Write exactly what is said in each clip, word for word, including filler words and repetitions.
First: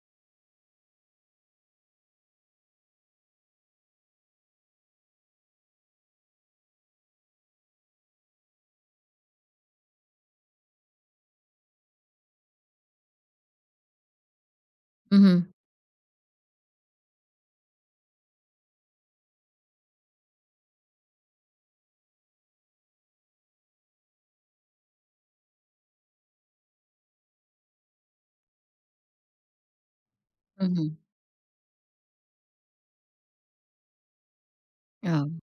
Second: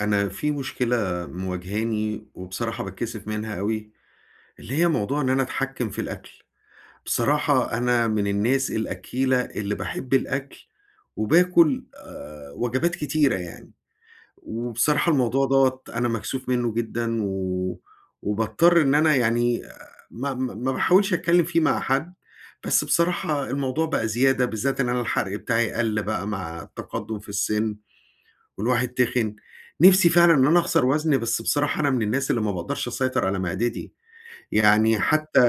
أنا في مشكلة مواجهاني وبصراحة باتكسف منها أوي، اللي هي موضوع إن أنا أتحكم في الأكل. بصراحة أنا من الناس الأكّيلة اللي باحب الأكل وباكل آآ وجبات كتيرة يعني، وبصراحة الموضوع اهم، دوّة أنا مكسوف منّه جدًا و وباضطر إن أنا يعني آه، ما ما ما باحاولش أتكلّم فيه مع حد، بس بصراحة الموضوع بقى زيادة بالذات إن أنا الحرق بتاعي قَل بقى مع التقدُّم في السِن. والواحد تخِن. نِفْسي فعلًا إن أنا أخسر اهم، وزن، بس بصراحة أنا من الناس اللي ما باقدرش أسيطر على معدتي. يعني آه، حتّى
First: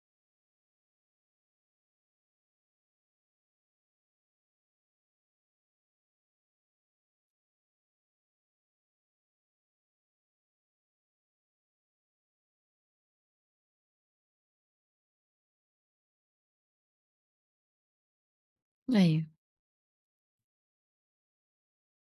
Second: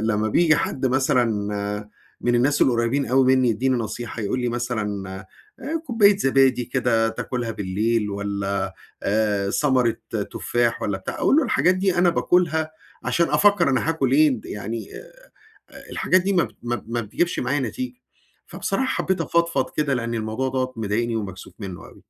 لمّا بييجي حد مثلًا آه، من الناس القريبين أوي منّي يدّيني نصيحة، يقول لي مثلًا آآ كوباية زبادي كده تاكلها بالليل والّا آآ ثمرة تفاح والّا بتاع، أقول له الحاجات دي أنا باكلها عشان أفكّر أنا هاكل إيه، د يعني آآ الحاجات دي ما بت ما ما بتجيبش معايا نتيجة. فبصراحة حبّيت أيوه. أفضفض كده لإن الموضوع دوّة مضايقني ومكسوف منّه أوي.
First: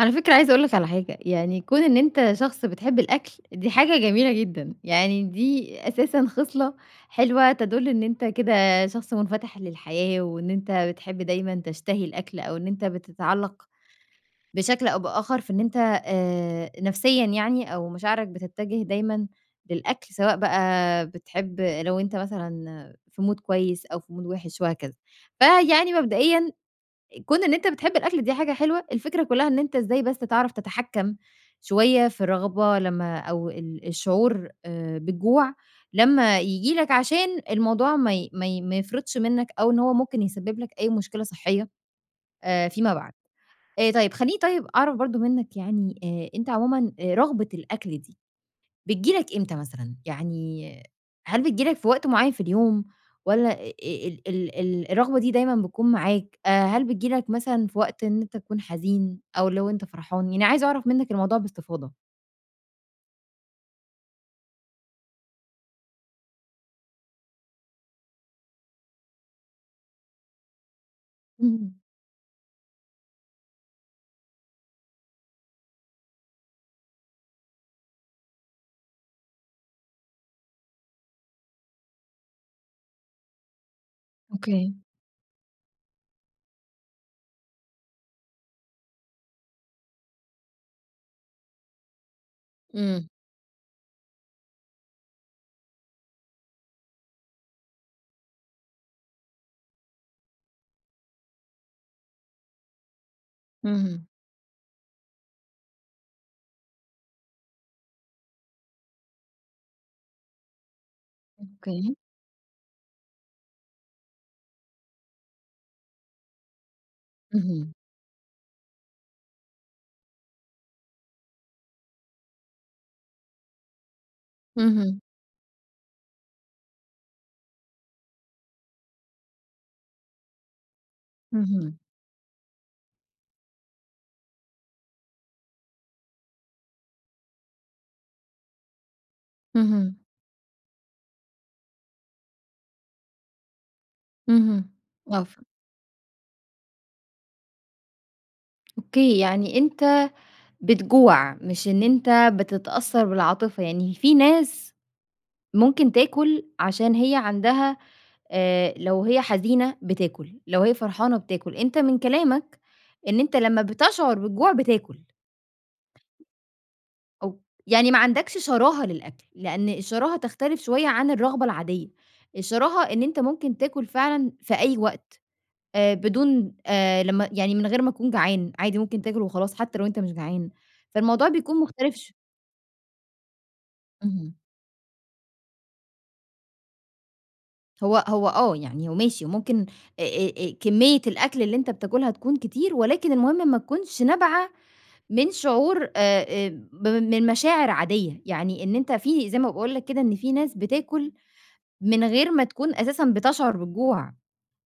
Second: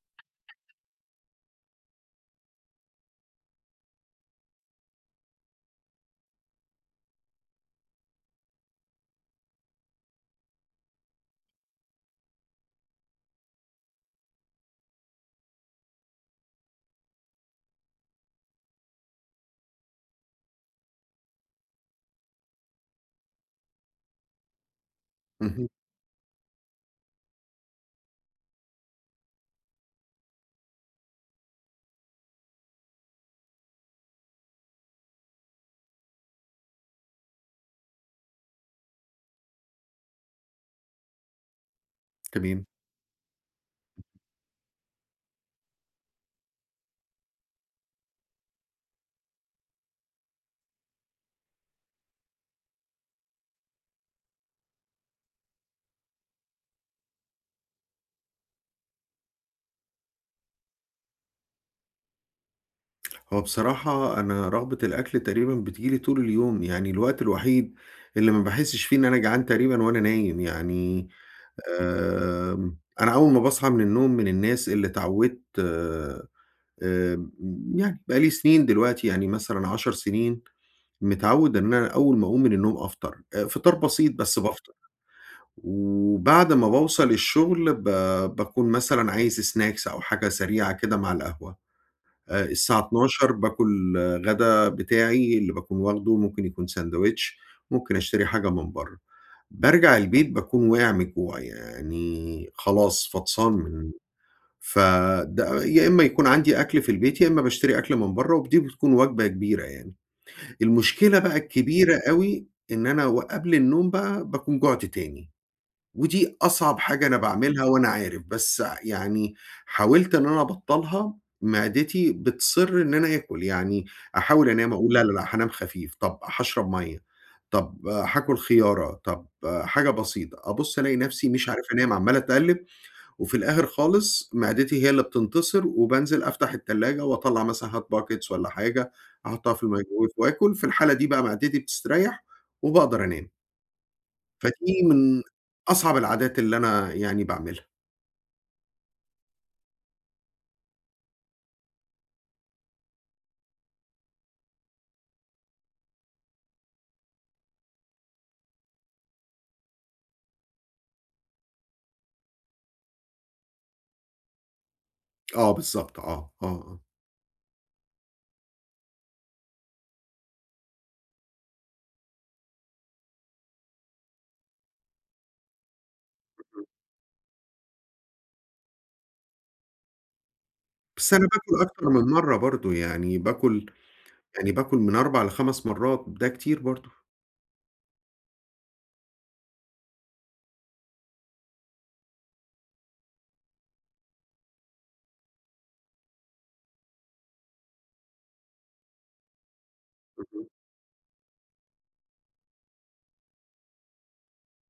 على فكرة عايزة أقول لك على حاجة، يعني كون إن أنت شخص بتحب الأكل دي حاجة جميلة جدًا، يعني دي أساسًا خصلة حلوة تدُل إن أنت كده شخص منفتح للحياة، وإن أنت بتحب دايمًا تشتهي الأكل، أو إن أنت بتتعلق بشكل أو بآخر في إن أنت آآ، نفسيًا يعني أو مشاعرك بتتجه دايمًا للأكل، سواء بقى بتحب لو أنت مثلًا في mood كويس أو في mood وِحِش وهكذا. اهم، فيعني مبدئيًا كون إن أنت بتحب الأكل دي حاجة حلوة، الفكرة كلّها إن أنت إزاي بس تعرف تتحكّم شوية في الرغبة لمّا أو ال الشعور آآ بالجوع لمّا ييجي لك عشان الموضوع ما ي ما ي ما يفرطش منّك أو إن هو ممكن يسبب لك أي مشكلة صحّية تمام. آآ فيما بعد. آآ طيب خلّيني طيب أعرف برضه منّك يعني آآ أنت عمومًا آآ رغبة الأكل دي بتيجي لك إمتى مثلًا؟ يعني هل بتيجي لك في وقت معيّن في اليوم والّا أ ال ال ال الرغبة دي دايمًا بتكون معاك؟ آآ هل بتيجي لك مثلًا في وقت إن أنت تكون حزين أو لو أنت فرحان؟ يعني عايزة أعرف منّك الموضوع باستفاضة. هو بصراحة أنا رغبة الأكل تقريبًا بتيجي لي طول اليوم، يعني الوقت الوحيد اللي ما باحسش فيه إن أنا جعان تقريبًا وأنا نايم، يعني اهم. آمم، أنا أول ما باصحى من النوم من الناس اللي اتعودت، آمم، يعني بقى لي سنين دلوقتي، يعني مثلًا عشر سنين، متعود إن أنا أول ما أقوم من النوم أفطر، آآ، فطار بسيط بس بافطر، أوكي. وبعد ما باوصل الشغل ب باكون مثلًا عايز snacks أو حاجة سريعة كده مع القهوة. آآ الساعة إمم. اتناشر باكل آه، غدا بتاعي اللي باكون واخده، ممكن يكون ساندوتش، ممكن أشتري حاجة من برّه. بارجع البيت باكون واقع من الجوع، يعني خلاص فطسان من اهم. فده يا إما يكون عندي أكل في البيت، يا إما باشتري أكل من برّه، ودي بتكون وجبة كبيرة يعني. المشكلة بقى أوكي. الكبيرة أوي إن أنا وقبل النوم بقى باكون جُعت تاني. ودي أصعب حاجة أنا باعملها اهم. وأنا عارف، بس يعني حاولت إن أنا أبطّلها، معدتي بتصِرّ إن أنا آكل، يعني أحاول أنام أقول اهم. لا، لا، لأ، هانام خفيف، طَب هاشرب مَيّة، طَب آه، هاكل خيارة، طَب آه، حاجة بسيطة، أبُص ألاقي نَفْسي مش عارف اهم. أنام، عمّال أتقلِّب وفي الآخر خالص معدتي هي اللي بتنتصر وبانزل أفتح التلاجة وأطلّع مثلًا hot pockets والّا حاجة أحُطّها في اهم. الميكروويف وآكل، في الحالة دي بقى معدتي بتستريّح وباقدر أنام. اهم. فدي من آه. ف أصعب العادات اللي أنا يعني باعملها. أوكي. يعني أنت بتجوع، مش إن أنت بتتأثّر بالعاطفة. يعني في ناس ممكن تاكل عشان هي عندها آآ لو هي حزينة بتاكل، لو هي فرحانة بتاكل، أنت من كلامك إن أنت لمّا بتشعر بالجوع بتاكل، آه بالضبط، آه، آه، آه. أو يعني ما عندكش شراهة للأكل، لأن الشراهة تختلف شوية عن الرغبة العادية، الشراهة إن أنت ممكن تاكل فعلًا في أي وقت آآ بدون آآ لمّا يعني من غير ما تكون جعان، عادي ممكن تاكل وخلاص حتى لو أنت مش جعان، بس أنا فالموضوع بيكون باكل أكتر مختلف من ش مرّة برضه، يعني باكل اهم. يعني باكل من أربع لخمس مرّات، ده كتير برضه. هو هو آه يعني هو ماشي وممكن آآ آآ كمية الأكل اللي أنت بتاكلها تكون كتير، ولكن المهم ما تكونش نابعة من شعور آآ آآ ب من مشاعر عادية، يعني إن أنت في زي ما باقول لك كده إن في اهم، ناس بتاكل من غير ما تكون أساسًا بتشعر بالجوع.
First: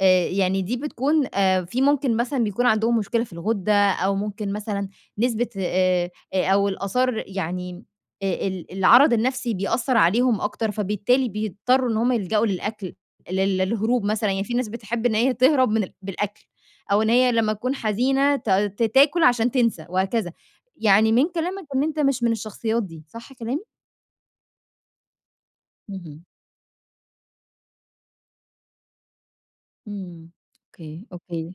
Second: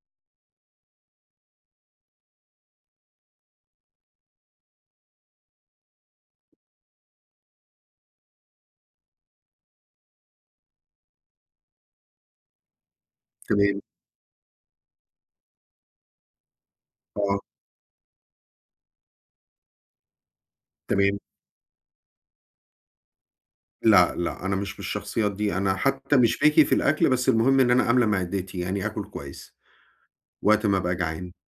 آآ يعني دي بتكون آآ في ممكن مثلًا بيكون عندهم مشكلة في الغدة أو ممكن مثلًا نسبة آآ أو الآثار يعني آآ ال العرض النفسي بيأثّر عليهم أكتر، فبالتالي بيضطروا إن هم يلجأوا للأكل لل تمام، للهروب مثلًا، يعني في ناس بتحب إن هي تهرب من ال بالأكل أو إن هي آه، لمّا تكون حزينة ت ت تاكل عشان تنسى وهكذا. يعني تمام. من كلامك إن أنت مش من الشخصيات دي، صح كلامي؟ لأ، لأ، أنا مش من الشخصيات دي، أنا حتى اهم. مش picky في الأكل، بس المهم إن أنا أملى معدتي، يعني آكل كويس إمم. وقت ما أبقى أوكي، جعان. أوكي.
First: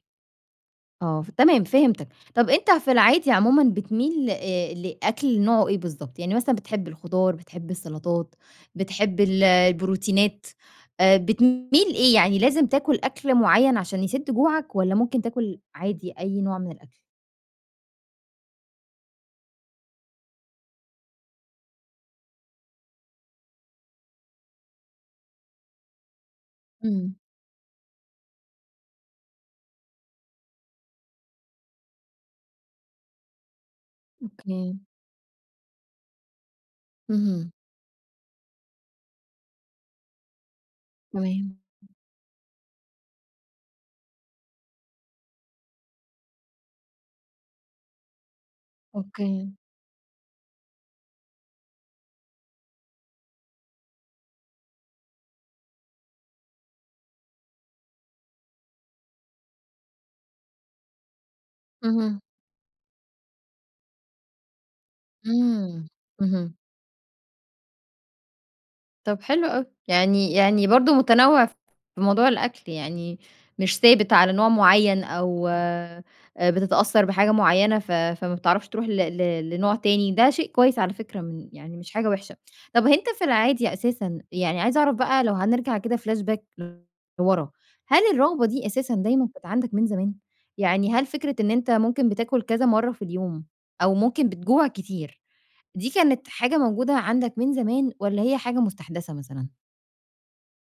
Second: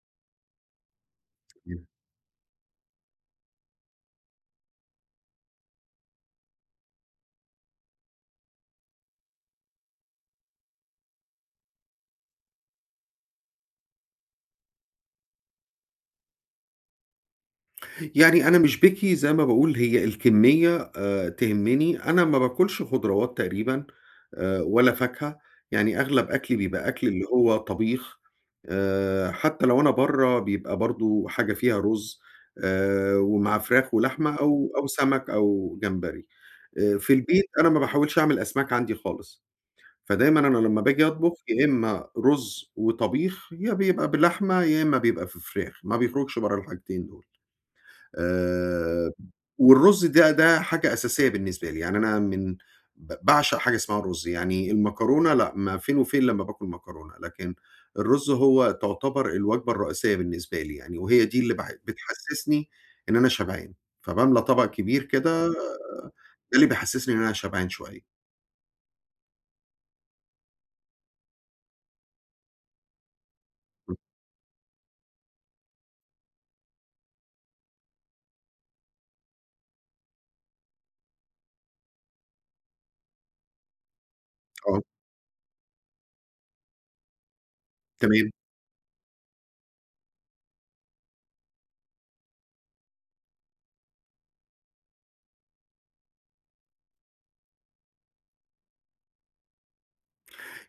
آه. ف تمام فهمتك. طَب أنت في العادي عمومًا بتميل آآ لأكل نوعه إيه بالضبط؟ يعني مثلًا بتحب الخضار، بتحب السلطات، بتحب ال البروتينات، آآ بتميل إيه؟ يعني لازم تاكل أكل معيّن عشان يسِد جوعك والّا ممكن تاكل عادي أي نوع من الأكل؟ يعني أنا مش picky زي ما باقول هي الكمية آآ تهمني، أنا ما باكلش خضروات تقريبًا آآ ولا فاكهة، يعني أغلب أكلي بيبقى أكل إمم، اللي هو طبيخ، آآ حتى لو أنا برّه بيبقى برضه حاجة فيها رز آآ ومع فراخ ولحمة أو أوكي. أو سمك أو جمبري. آآ في البيت اهم. أنا ما باحاولش أعمل أسماك عندي خالص، فدايمًا أنا لمّا باجي أطبخ تمام. يا إما رز وطبيخ، يا بيبقى بلحمة، يا إما بيبقى في فراخ، ما بيخرجش برّه الحاجتين دول. آآ أوكي. والرز ده ده حاجة أساسية بالنسبة لي، يعني أنا من ب باعشق حاجة اسمها الرز، يعني المكرونة لأ، ما فين وفين لمّا باكل مكرونة، لكن الرز هو تعتبر الوجبة الرئيسية بالنسبة لي يعني، وهي دي اللي باح اهم. بتحسسني إن أنا شبعان، فباملا طبق كبير كده، آه، إمم. ده اهم. اللي بيحسسني إن أنا شبعان شوية. طب حلو أوي، يعني يعني برضه متنوع في موضوع الأكل، يعني مش ثابت على نوع معيّن أو آآ بتتأثّر بحاجة معيّنة ف فما بتعرفش تروح ل ل لنوع تاني، ده شيء كويس على فكرة من يعني مش حاجة وحشة. طب أنت في العادي أساسًا يعني عايزة آه، أعرف بقى لو هنرجع كده flashback لورا، هل تمام. الرغبة دي أساسًا دايمًا كانت عندك من زمان؟ يعني هل فكرة إن أنت ممكن بتاكل كذا مرّة في اليوم أو ممكن بتجوع كتير دي كانت حاجة موجودة عندك من زمان والّا هي حاجة مستحدثة مثلًا؟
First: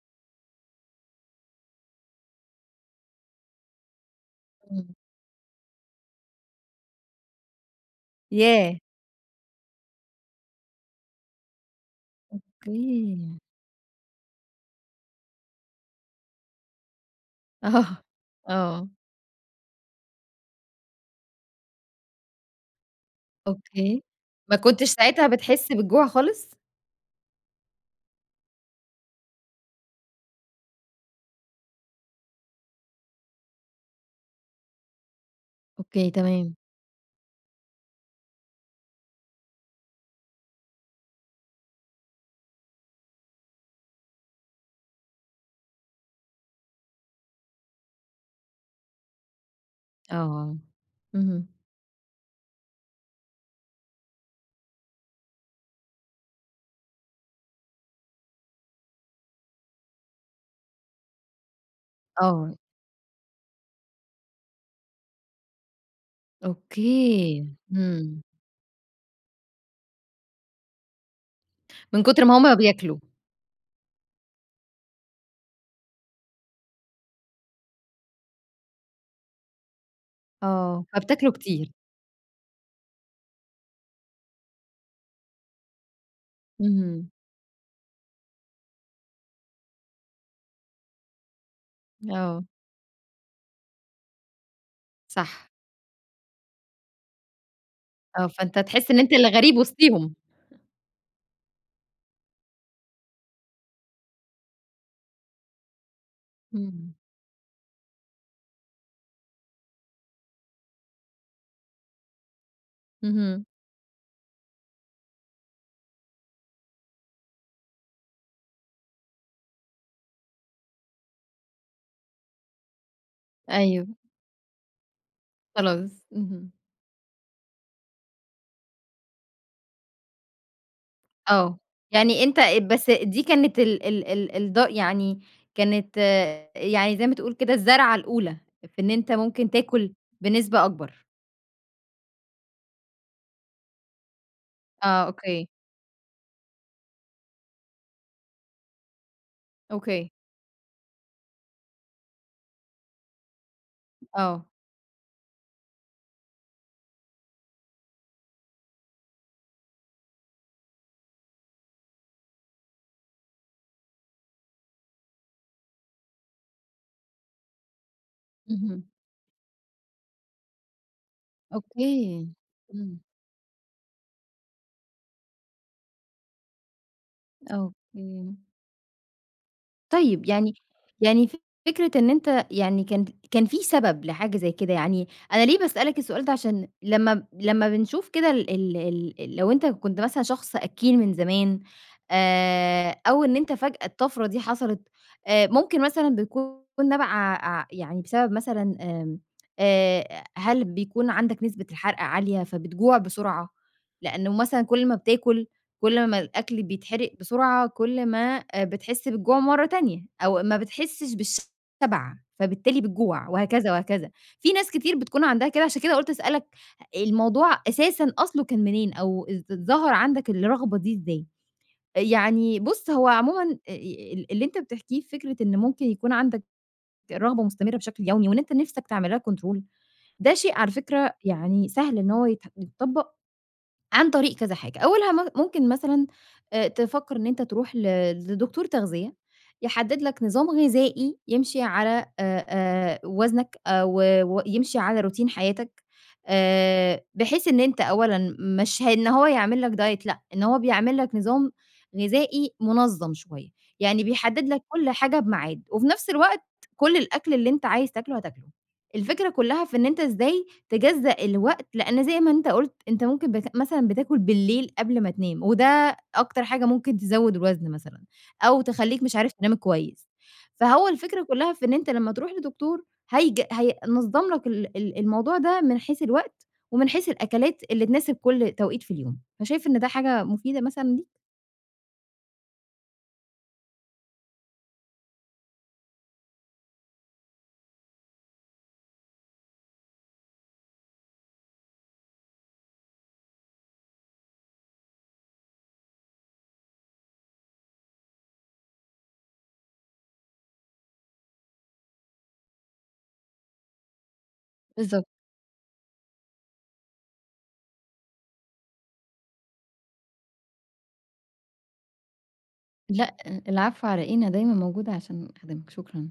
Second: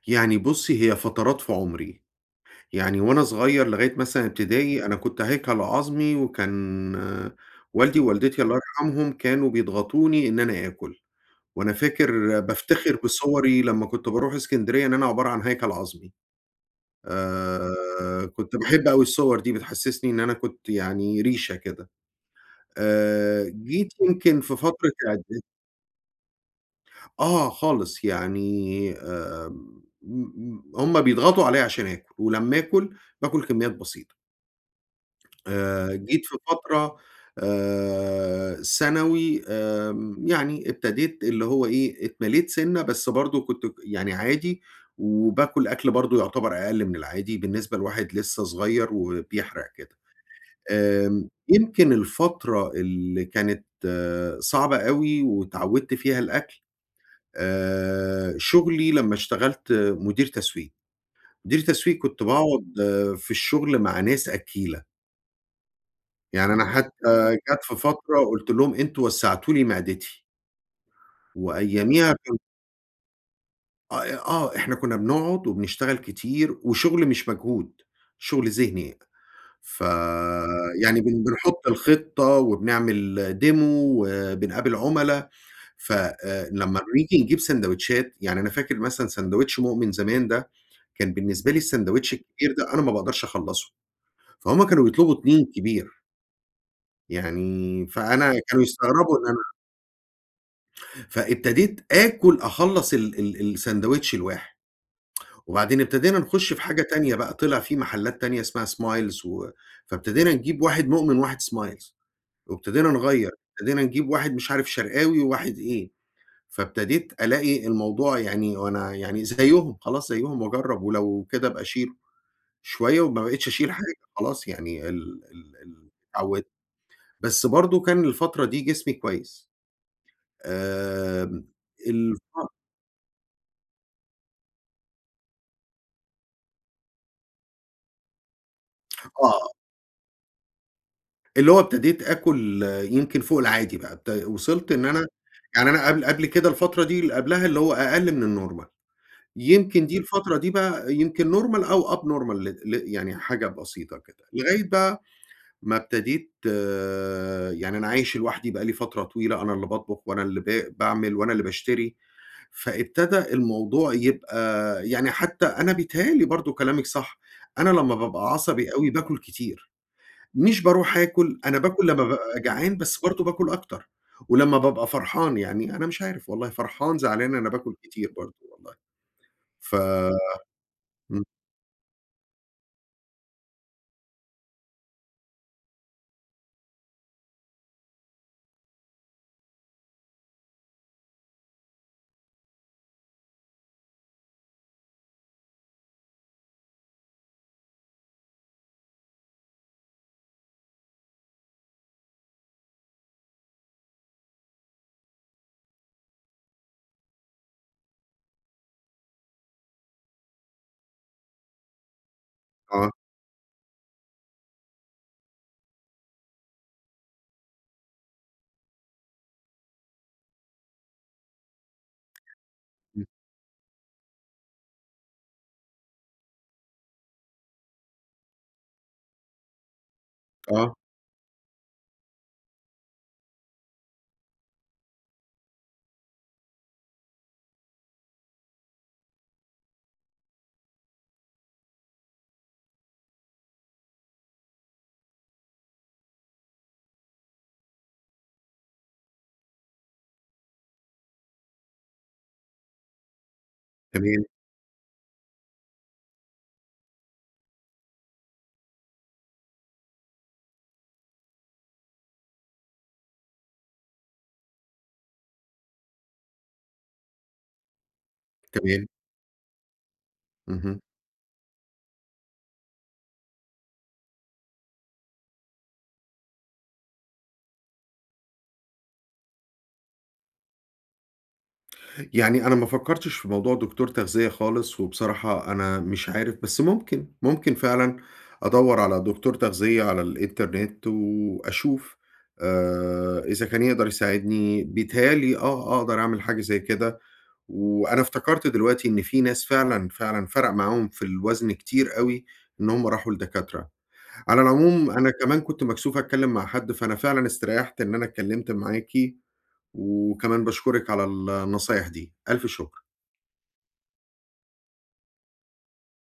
يعني بُصّي هي فترات في عمري. يعني وأنا صغير لغاية مثلًا ابتدائي إمم. أنا كنت هيكل عظمي، وكان، آه، والدي ووالدتي الله ياه! يرحمهم كانوا بيضغطوني إن أنا آكل، وأنا فاكر بافتخر أوكي. بصوري لمّا كنت باروح إسكندرية إن أنا عبارة عن هيكل عظمي، آه، آآ كنت باحب آه، أوي الصور دي بتحسسني إن أنا كنت يعني ريشة كده، آآ جيت أوكي. يمكن في ما كنتش فترة إعد ساعتها بتحس بالجوع خالص؟ آه خالص يعني، آمم، م م هُم بيضغطوا عليَّ عشان آكل، ولمّا آكل، باكل كميات بسيطة. آآ أوكي، جيت في تمام. فترة آآ ثانوي، آمم يعني ابتديت اللي هو إيه، اتمليت سِنّة بس برضه كنت ك يعني عادي، وباكل أكل برضه يعتبر أقل من العادي بالنسبة لواحد لسه صغير وبيحرق كده. آه. آمم اهم. يمكن الفترة اللي كانت، آه، صعبة أوي واتعوّدت فيها الأكل، آآ شُغلي لمّا اشتغلت مدير تسويق. مدير تسويق كنت آه، باقعد في الشغل مع ناس أكّيلة. يعني أنا حتى أوكي. جات في فترة إمم. قُلت لهم: "أنتم وسّعتوا لي معدتي." من وأياميها كتر كان، ما هُم بياكلوا. آه، آه، إحنا كُنّا بنقعد وبنشتغل كتير وشغل مش مجهود، شغل ذهني، ف آه. يعني بن فبتاكلوا بنحط كتير. الخطة وبنعمل demo وبنقابل عُملا، ف آآ، لمّا اهم. بنيجي نجيب ساندوتشات يعني أنا فاكر مثلًا ساندوتش مؤمن زمان ده، كان بالنسبة لي الساندوتش آه. الكبير ده أنا ما باقدرش أخلّصه، فهُم كانوا بيطلبوا اتنين صح. كبير، يعني آه، فأنا فأنت كانوا تحس إن أنت يستغربوا إن اللي غريب وسطيهم. فابتديت آكل أخلّص ال ال الساندويتش الواحد، وبعدين ابتدينا نخش في حاجة إمم. تانية بقى، طلع في محلات تانية اسمها Smiles و فابتدينا نجيب واحد مؤمن وواحد Smiles، وابتدينا نغيّر، اهم. ابتدينا نجيب واحد مش عارف شرقاوي وواحد إيه، فابتديت ألاقي الموضوع يعني وأنا يعني زيّهم، خلاص زيّهم وأجرّب ولو كده أبقى أشيله، شوية وما بقيتش أشيل أيوه، حاجة خلاص يعني ال ال ال خلاص. اتعودت، اهم. بس برضه كان الفترة دي جسمي كويس، آمم آه، الف يعني أنت بس دي كانت ال ال ال الض يعني كانت آآ، يعني زي ما تقول كده الزرعة الأولى في إن أنت آه. ممكن تاكل بنسبة أكبر. اللي هو ابتديت آكل يمكن فوق العادي بقى، ابت وصلت إن أنا آه، أوكي، يعني أنا قبل قبل كده الفترة دي اللي قبلها اللي هو أقل من الnormal يمكن دي أوكي. الفترة دي بقى يمكن normal أو abnormal ل ل يعني حاجة بسيطة كده، آه، لغاية بقى ما ابتديت يعني أنا عايش لوحدي بقى لي فترة طويلة، أنا اللي باطبخ وأنا اللي ب باعمل وأنا اللي باشتري، فابتدى الموضوع يبقى يعني حتى أنا بيتهيأ لي برضه كلامِك صح، أنا لمّا بابقى عصبي اهم، أوي باكل كتير. مش باروح آكل، أنا باكل لمّا أوكي، بابقى جعان، بس إمم، برضه باكل أكتر، ولمّا بابقى فرحان، يعني أنا مش عارف والله فرحان، زعلان، أنا باكل كتير برضه أوكي. والله. ف طيب يعني إمم، يعني فكرة إن أنت يعني كان كان في سبب لحاجة زي كده، يعني أنا ليه باسألك السؤال ده عشان لمّا لمّا بنشوف كده ال ال ال لو أنت كنت مثلًا شخص أكيل من زمان آآ، أو إن أنت فجأة الطفرة دي حصلت آآ، ممكن مثلًا بيكون نابعة ع يعني بسبب مثلًا آمم، آآ، هل بيكون عندك نسبة الحرق عالية فبتجوع بسرعة؟ لأنه مثلًا كل ما بتاكل كل ما الأكل بيتحرق بسرعة، كل ما آآ بتحس بالجوع مرّة تانية، أو ما بتحسش بالشبع، فبالتالي آه، بتجوع وهكذا، وهكذا. في ناس كتير بتكون عندها كده، عشان كده قُلت أسألك الموضوع أساسًا أصله كان منين، أو ات اتظهر عندك الرغبة دي إزاي؟ يعني بُص، إمم، هو عمومًا آآ ال اللي أنت بتحكيه فكرة إن ممكن يكون عندك رغبة مستمرة بشكل يومي، وإن أنت نِفْسك تعمل لها control ده شيء على آه، فكرة يعني سهل إن هو يت يتطبّق عن طريق كذا حاجة، أولها م ممكن مثلًا آآ تفكّر إن أنت تروح ل لدكتور تغذية، يحدد لك نظام غذائي يمشي على آآ آآ وزنك أو ويمشي على روتين حياتك، آآ بحيث إن أنت أولًا مش ه- إن هو يعمل لك diet لأ، إن هو بيعمل لك نظام غذائي منظّم شوية، يعني تمام، بيحدد لك كل حاجة بميعاد، وفي نفس الوقت كل الأكل اللي أنت عايز تاكله هتاكله، الفكرة كلها في إن أنت إزاي تجزأ الوقت، لإن زي ما أنت قُلت أنت ممكن بت مثلًا بتاكل بالليل قبل ما تنام، وده أكتر حاجة ممكن تزوّد الوزن مثلًا، أو تمام، تخلّيك مش عارف تنام كويس. اهم. فهو الفكرة كلّها في إن أنت لمّا تروح لدكتور هيج هينظّم لك ال ال الموضوع ده من حيث الوقت، ومن حيث الأكلات اللي تناسب كل توقيت في اليوم، فشايف إن ده حاجة مفيدة مثلًا ليك؟ يعني أنا ما فكّرتش في موضوع دكتور تغذية خالص، وبصراحة أنا مش عارف، بس ممكن، ممكن فعلًا أدوّر على دكتور تغذية على الإنترنت وأشوف آآ إذا كان يقدر يساعدني، بيتهيأ لي، آه، أقدر أعمل حاجة زي كده، وأنا افتكرت دلوقتي إن في ناس فعلًا، فعلًا فرق معاهم في الوزن كتير أوي إن هُم راحوا لدكاترة. على العموم بالضبط. أنا كمان كنت مكسوف أتكلّم مع حد، فأنا فعلًا استريّحت إن أنا اتكلّمت معاكِ. وكمان باشكرِك على النصايح دي، ألف شكر. لأ، العفو على إيه، أنا دايمًا موجودة عشان أخدمِك، شكرًا.